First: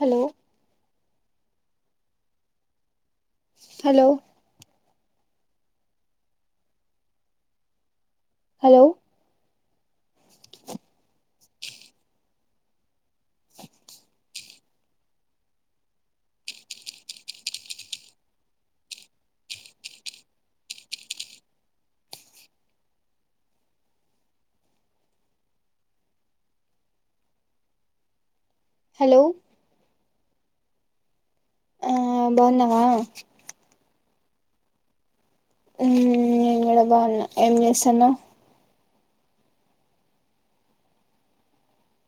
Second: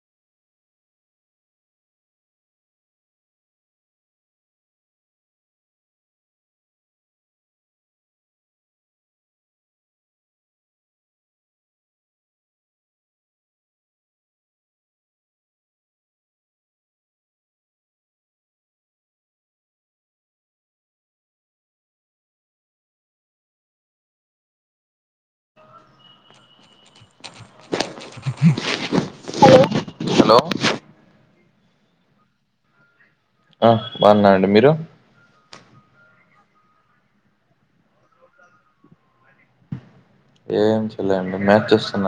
hello hello hello hello hello hello ఆ బావున్నావా అ బావున్నాను అండి మీరు మ్ నేనుకూడా బోన్న ఎమ్ చేస్త్న్నావ్ ఏం చెలేండి మ్యాచ్ చూస్తున్న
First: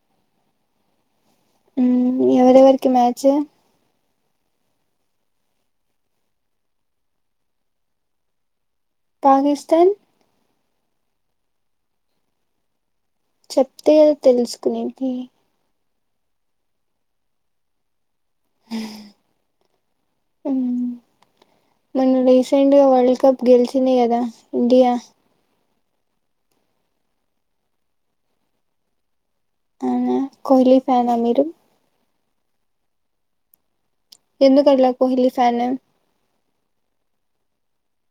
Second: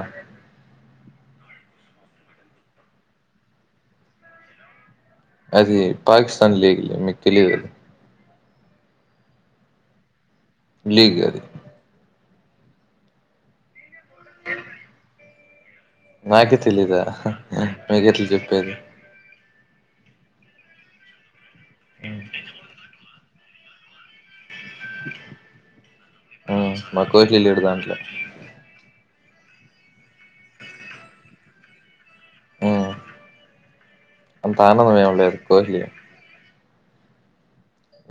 మ్ ఎవరెవరకి మ్యాచ్ అది పాకిస్తాన్ లీగ్ నీక్ తెలీయదు పాగిస్తన్ లీగ్ అది చెప్తే తెలుస్తుంది నాకి తెలీదా మీకెట్ల చెప్పేది మ్మ్ మొన్న రీసెంట్ గా వరల్డ్ కప్ గెలిచింది గ ద ఇండియా ఆ నాక్కూడా తెలియడు దాంట్లొ అవ్నా కోహ్లీ ఫ్యానా మీరు ఊ ఎందుకట్లా అంతానందమేమ్ లేదు ఫ్యాన్ కోహ్లీ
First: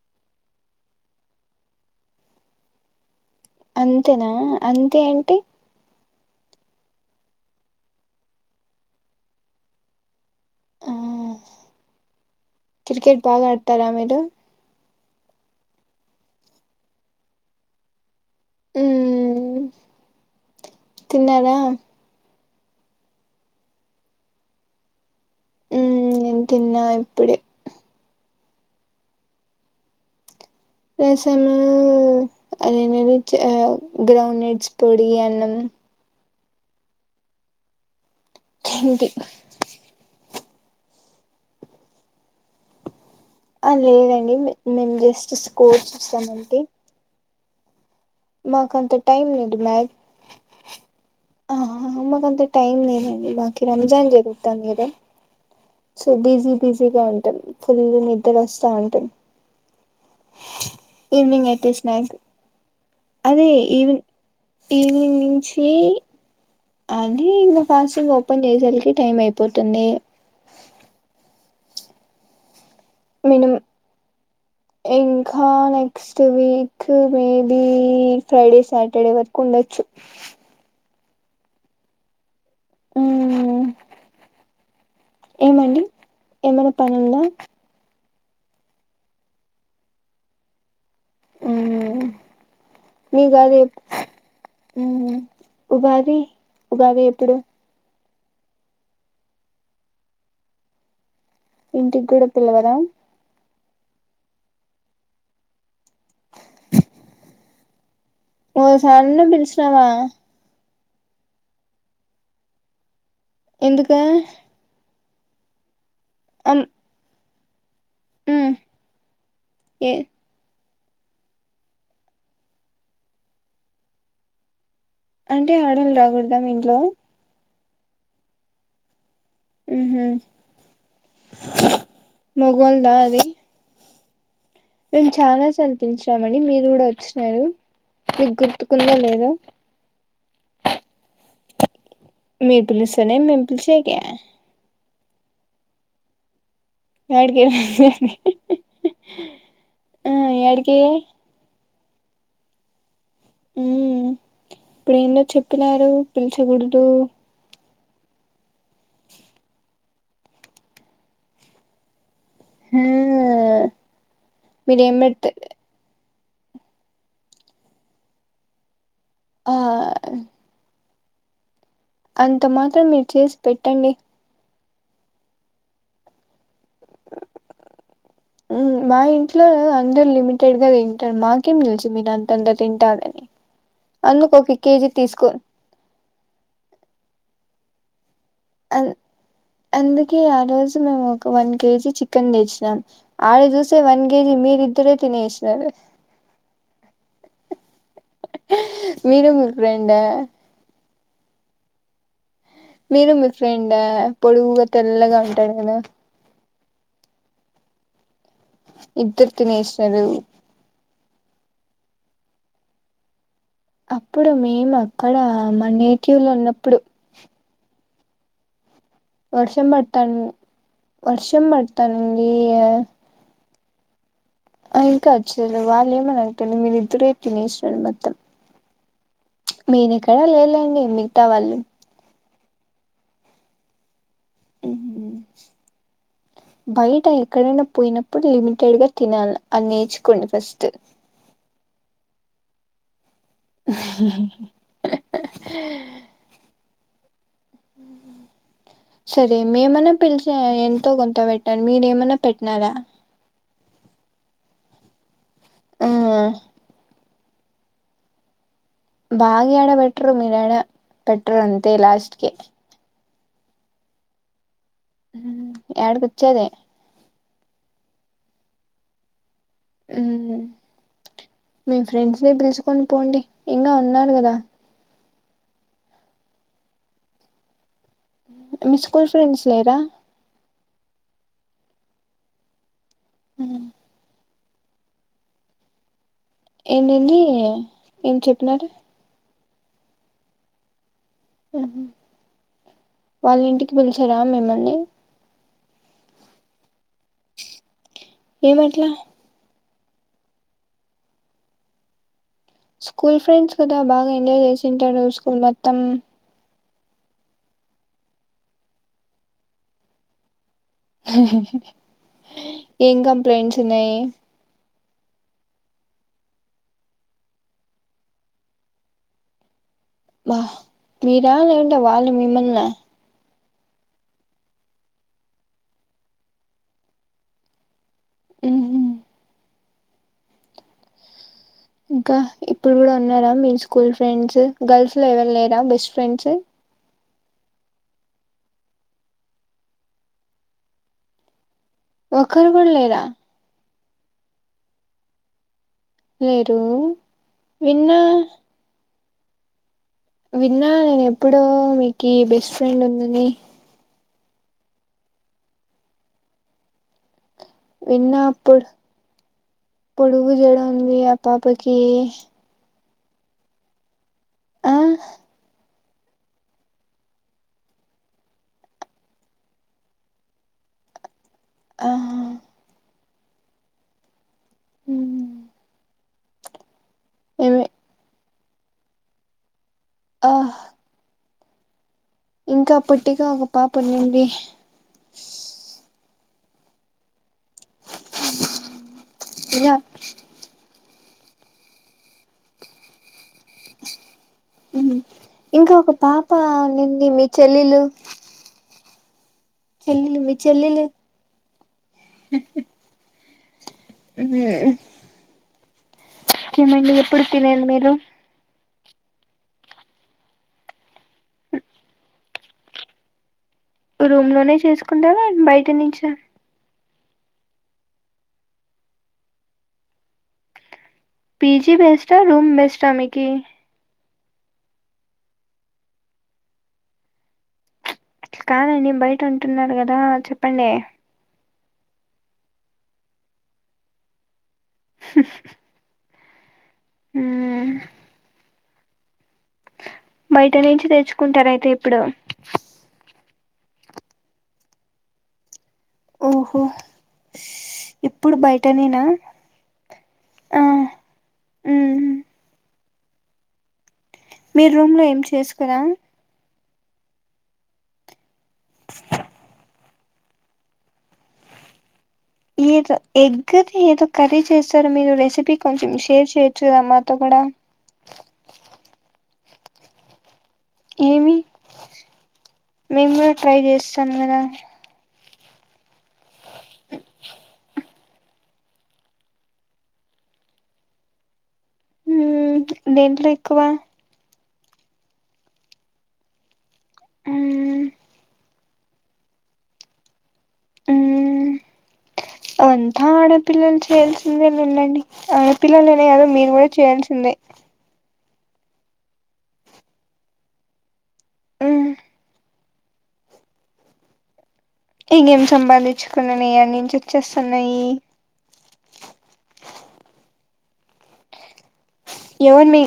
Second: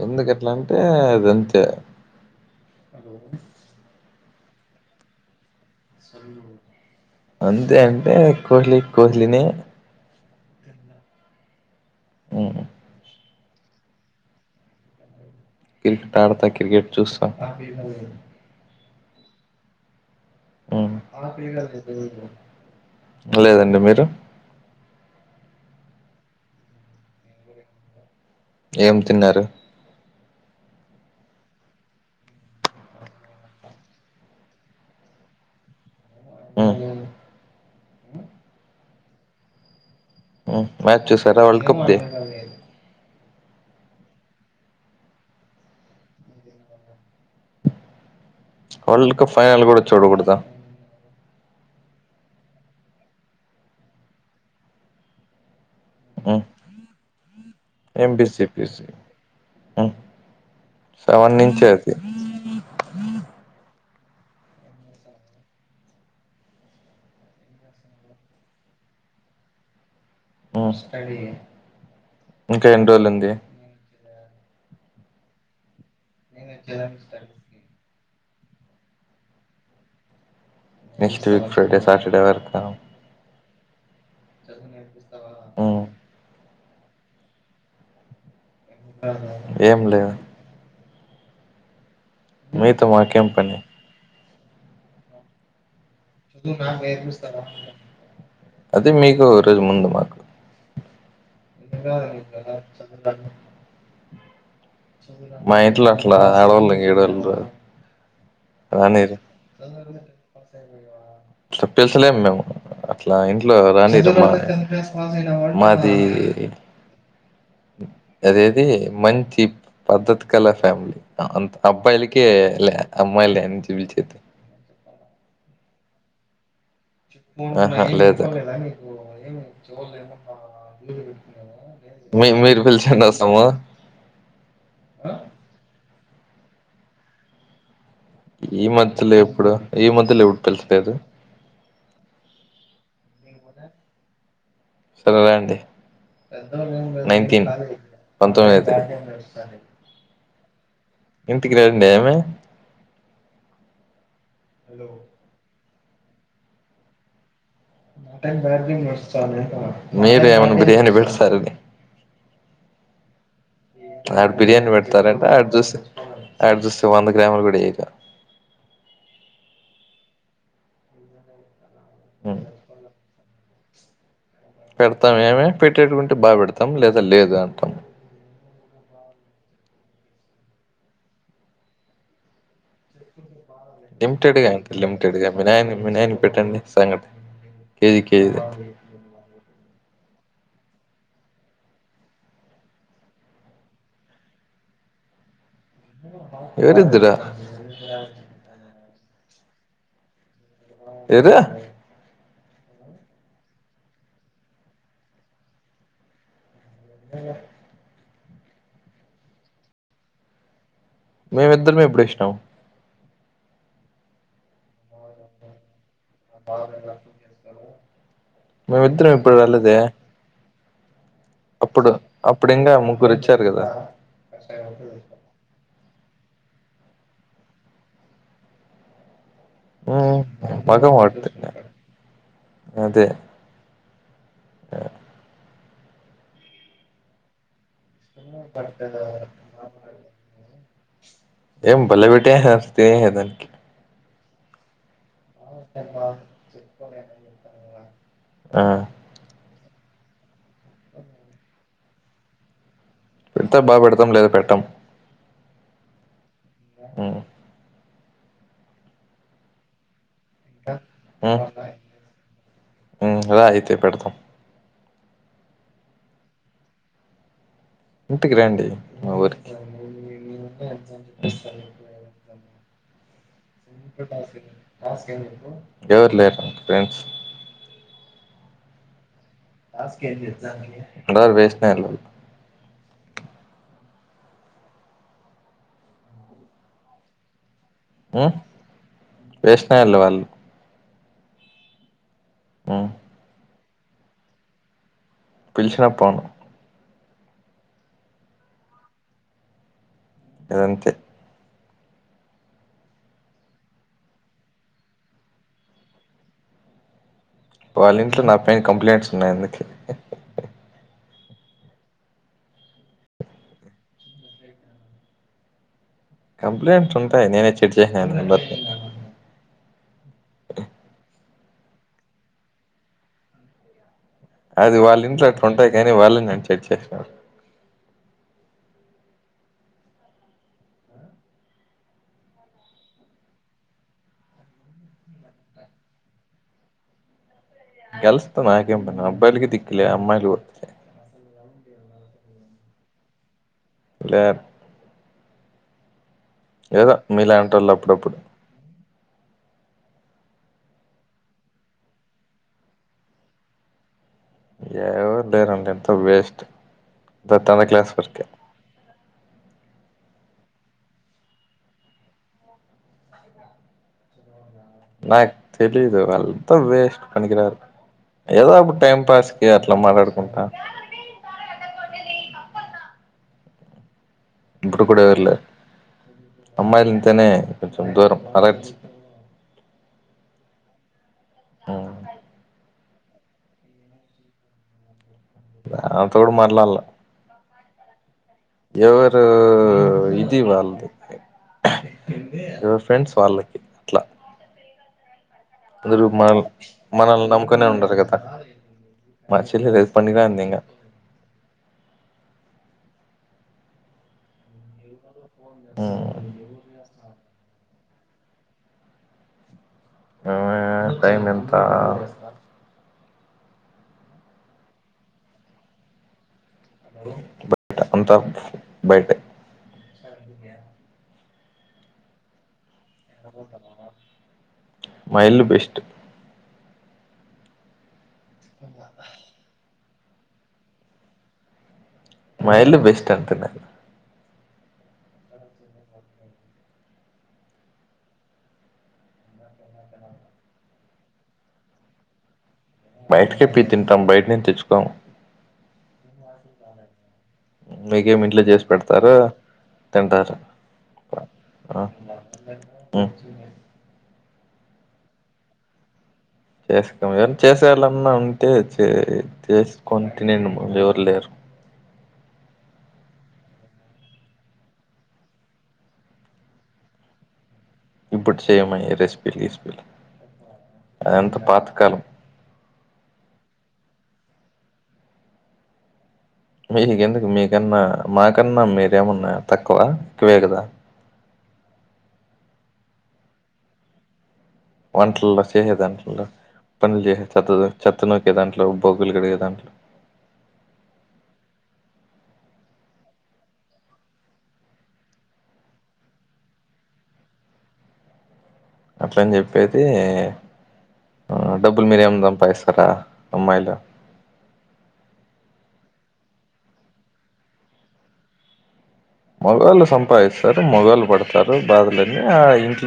ఎందుకట్లంటే ఇదింతే అంతెనా అంతేంటి అంతే అంటే కోహ్లి కోహ్లినే ఆ ఉమ్ క్రికెట్ బాగా ఆడతారా మీరు క్రికెట్ ఆడతా క్రికెట్ చూస్తా ఊ ఉహ్మ్ లేదండి మీరు ఊ తిన్నా ఇప్పుడే ఏం తిన్నారు రసమూ అదేంది అది చ్ ఆ గ్రౌండ్ నట్స్ పొడి అన్నము ఉ హింతే ఉ మ్యాచ్ చూశారా వర్ల్డ్ కప్ ది ఆ లేదండి నే నేను జస్ట్ స్కోర్ చూసానంతే నాకంత వరల్డ్ టైమ్ కప్ లేదు ఫైనల్ మ్యా కూడా చూడకూడదా ఆ నాకంత టైమ్ లేదండి మాకి రంజాన్ జరుగుతుంది గా సో బిజీ బిజీగా ఉంటది ఫుల్ ఏం బిజీ నిద్రొస్తా బిజీ ఉంటది సెవెన్ ఈవెనింగ్ నుంచి అయితే అది స్నాక్ అదీ ఈ ఈవినింగ్ నుంచీ అనీ ఇంక ఫాస్టింగ్ ఓపెన్ చేసేలకి టైం అయిపోతుంది [unintelligible] ఇంకా ఎన్ని రోజులుంది మినిమం ఇంకా next week maybe Friday Saturday వరకు ఉండొచ్చు నెక్స్ట్ వీక్ ఫ్రైడే సాటర్డే వరకు ఊ [unintelligible] ఏమండి ఏమైనా పనుందా ఏం లేదు మ్మ్ మీతొ మాకెంపని ఉహ్మ్ ఉగాది ఉగాది ఎప్పుడు అది మీకు రోజు ముందుమాకు ఇంటికి ఇట్లగాదు కూడా ఇట్లగాదు పిలవరా సత్తండు మా ఇంట్లో అట్ల ఆడోళ్లుగీడుండ్రు ఒకసార్న పిలిచినవా పిలచలేం మేము అట్లా ఇంట్లో ఎందుకు రానీరు [unintelligible] మా అన్ అదేది, మంచి ఏ పద్ధతి కల ఫ్యామిలి అ అంత అబ్బాయిలకే లే అమ్మాయి లేని జీవించెట్టు అంటే ఆడోళ్లు రాకూడదా మీ ఇంట్లో ఆహా లేదు మ్మ్ హ్మ్ మీ మీరు మగోళ్ళదా పిల్చండి అది వస్తామ మేము చాలాసార్లు పిలిచామండి మీరు కూడా వచ్చినారు మీకు ఈ గుర్తుకుందో మధ్యలో లేదో ఎప్పుడు ఈ మధ్యలో ఎప్పుడు పిలిసినరు మీరు పిలుస్తేనే మేం పిలిచేది సరే రండి వాడికి నైన్టీన్ ఎం అయింది పంతొమ్మిది ఆ యాడికి డెమే ఉ ఇప్పుడు ఏందో చెప్పినారు పిలిచకూడదు మీరేమన్న బిర్యానీ పెడితే చాల్లే హ ఆడు బిర్యానీ పెడతాడంట ఆ చూస్తుండు అటు చూస్తూ వంద గ్రాములు కూడా ఇయ్యడాడు ఆ అంత మాత్రం మీరు చేసి పెట్టండి పెడతాం ఏమే పెట్టేటివి ఉంటే బాగా పెడతాం ం లేదా లేదు అంటాం మ్మ్ మా ఇంట్లో అందరు లిమిటెడ్గా తింటారు నాకేం తెలుసు మీరు అంత అంత తింటారు అని లిమిటెడ్ గా అంట లిమిటెడ్గా మీ నయా నయానికి పెట్టండి సంగట కేజీ కేజీది అ ఎందు కే ఆ రోజు మేము ఒక వన్ కేజీ చికెన్ తెచినాం ఆడ చూసే వన్ కేజీ మీరిద్దరే తి తినేసినారు ఎవరిదరు మీరు మీ ఫ్రెండ్ ఎవరు మీరు మీ ఫ్రెండ్ పొడువుగా తెల్లగా ఉంటాడు కదా అ ఇద్దరు తినేసినారు మేమిద్దరం ఎప్పుడ ఒచ్చినం అప్పుడు మేము అక్కడ మా నేటివ్ లో ఉన్నప్పుడు మేమిద్దరం ఎప్పుడు వర్షం రాలేదే పడతాను వర్షం అప్పుడు పడతానండి అప్పుడింగ ముగ్గురు వచ్చారు కదా హ ఇంకొచ్చిరు వాళ్ళు ఏమని తినలే మీరు ఇద్దరే తినేసినారు మొత్తం నేను ఇక్కడ లేలేండి మిగతా వాళ్ళు అంతే బయట ఎక్కడనా పోయినప్పుడు లిమిటెడ్ గా తినాలా అని నేర్చుకోండి ఫస్ట్ ఏం బలే పెట్టేసి వస్తే దాని ఆ సరే మేమన్నా పిలిచా ఎంతో కొంత పెట్టాలి మీరేమన్నా పెట్టినారా పెడతా బాగా పెడతాం లేదా పెట్టాం ఆ మ్మ్ బాగా ఏడపెట్టారు మీరు యాడ పెటరు అంతే లాస్ట్ కి రా అయితే పెడతాం ఏడికి వచ్చేది ఇంటికి రండి మఊరి మీ ఫ్రెండ్స్ ని పిలుచుకొని పోండి ఇంగా ఉన్నారు కదా ఎవరు లేరు ఫ్రెండ్స్ మీ స్కూల్ ఫ్రెండ్స్ లేరా ఉండారు వేస్ట్ నాయిలు వాళ్ళు ఉమ్ ఏమేమి ఏం చెప్పినారు వేస్ట్ నాయిళ్ళు వాళ్ళు ఉహూ ఉమ్ వాళ్ళ ఇంటికి పిలిచరా మిమ్మల్ని పిలిచినా పోను ఏమట్లా అదంతే స్కూల్ ఫ్రెండ్స్ కదా బాగా ఎంజాయ్ చేసింటారు స్కూల్ మొత్తం వాళ్ళ ఇంట్లో నా పైన కంప్లైంట్స్ ఉన్నాయి అందుక ఉహూహూ ఏం కంప్లైంట్స్ ఉన్నాయి కంప్లైంట్స్ ఉంటాయి నేనే చెడ్ చేసాఅని వాహ్ మీరా లేదంటే వాళ్ళు మిమ్మల్న అది వాళ్ళ ఇంట్లో అట్లు ఉంటాయి కానీ వాళ్ళే నన్ని చెడు చేశారు ఉహూ ఇంకా ఇప్పుడు కూడా ఉన్నారా మీ స్కూల్ ఫ్రెండ్స్ గర్ల్స్ లో ఎవరు లేరా బెస్ట్ ఫ్రెండ్స్ గర్ల్స్ తో నాకేం పని అబ్బాయిలకి దిక్లే అమ్మాయిలు తులే ఒకరు కూడా లేరా లే లేరు లేదా మీలాంటోళ్ళు విన్నా అప్పుడప్పుడు విన్నా నేను ఎప్పుడో మీకు బెస్ట్ ఫ్రెండ్ ఉందని ఎవ్వరు లేేరు అండి అంత వేస్ట్ ద తంద క్లాస్ విన్నా వరకే పొడు పొడుగు జడ ఉంది ఆ పాపకి ఆ నా తెలీదు వాళ్ళంతా వేస్ట్ పనికిరారు ఏదో అప్పుడు టైం పాస్కి అట్లా మాట్లాడుకుంటా ఆ ఇప్పుడుకూడ ఎవర్లే అమ్మాయిలు అంటేనే ఏమి కొంచెం దూరం అలెర్ట్ ఆ ఉమ్ ఇంకా పొట్టిగా ఒక పాప ఉన్నింది దానితో కూడా మాట్లాడాలా ఎవరు ఇలా ఇది వాళ్ళది ఎవరి ఫ్రెండ్స్ వాళ్ళకి అట్లా ఉమ్ ఇంకా ఒక అందరు పాప మన ఉన్నింది మీ మనల్ని నమ్ముకునే చెల్లెలు ఉండరు కదా మా చెల్లిలు అది చెల్లెలు మీ పండుకోయింది ఇంకా చెల్లెలు ఉమ్ ఉమ్ [unintelligible] ఇంకా ఎప్పుడు తినేది మీరు మేమా టైమ్ ఎంత రూమ్ లోనే చేసుకుంటావా బయట నుంచ అంతా బయటే పిజీ బెస్ట్ ఆ రూమ్ బెస్ట్ మా ఇల్లు బెస్ట్ కాదండి బయట ఉంటున్నారు కదా చెప్పండి మా ఇల్లు బెస్ట్ అంటున్నాను ఆ బయట నుంచి తెచ్చుకుంటారయితే ఇప్పుడు బయటకే పి తింటాం బయట న తెచ్చుకోం ఓహో మీకేమి ఇప్పుడు ఇంట్లో చేసి బయటనేనా పెడతారు తంటారు ఆ మ్మ్ మీ రూమ్ లో ఏం చేసుకురా చేసుకోం ఏవన్నా చేసేళ్ాలన్నా ఉంటే చే కొంటి నేను జూరలేరు ఏదో ఎగ్ది ఏదో కర్రీ చేస్తారు మీరు రెసిపీ కొంచెం షేర్ చేయొచ్చు కదా మాతో కూడా అ ఇప్పుడు చేయమ రెసిపీలు గసిపీలు అదంత ఏమి పాతకాలం మేము ట్రై చేస్తాం కదా మీకెందుకు మీకన్నా మాకన్నా మీరేమన్నా తక్కువ ఎక్కువే కదా దేంట్లో ఎక్కువ వంటలలో చేసే దాట్లో పనులు చేస మ్మ్ చెత్త నోకేదాంట్లో ఇట్లో భోగులు కడిగే దాంట్లో అంతా ఆడపిల్లలు చేయాల్సిందేని ఉండండి ఆడపిల్లలునే కాదు మీరు కూడా చేయాల్సిందే అట్లని చెప్పేసి డబ్బులు మ్ మీరేము సంపాదించు అ అమ్మాయిలో ఇంకేం సంపాదించుకున్నా నయి అన్నించి వచ్చేస్తున్నాయి మగవాళ్ళ సంపాదిస్తారు మగళ్ళ పడతారు బాధలు ఎవన్ మీ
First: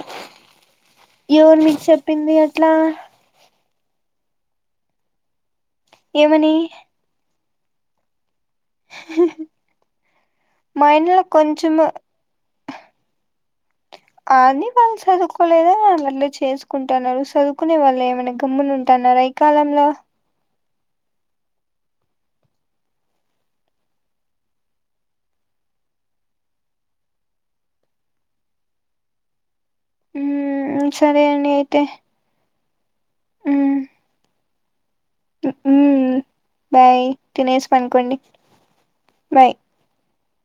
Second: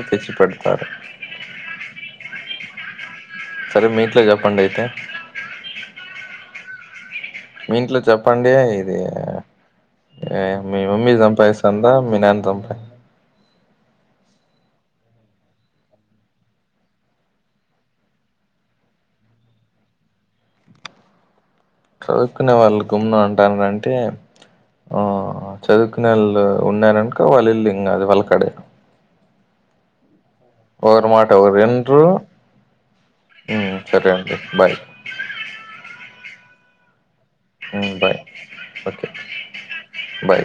ఎవన్ మీకు చెప్పింది అట్లా సరే మీ ఇంట్లో చెప్పండి అయితే ఏమని మీ ఇంట్లో చెప్పండి ఇది ఏ మీ మా మమ్మీ ఇంట్లో కొంచెము సంపాదిస్తుందా మీ నాన్న సంపాదిస్తుందా అని వాళ్ళు చదువుకోలేదాని వళ్ళ చేసుకుంటున్నారు చదువుకునే వాళ్ళు ఏమైనా గమ్ములు ఉంటాను న్న రైకాలంలో చదువుకునే వాళ్ళు గుమ్ము ఉంటారంటే ఆ చదువుకునేళ్ళు ఉన్నారనుక వాళ్ళు ఇళ్ళు ఇంకా అది వాళ్ళకి అడేారు మ్ ఒకరి సరే మాట అండి ఒకరు అయితే వినరు హ్మ్మ్ మ్ సరే అండి బై్ బాయ్ తినేష్ ఉమ్, పనికోండి బాయ్ ఓకే బయ్ బాయ్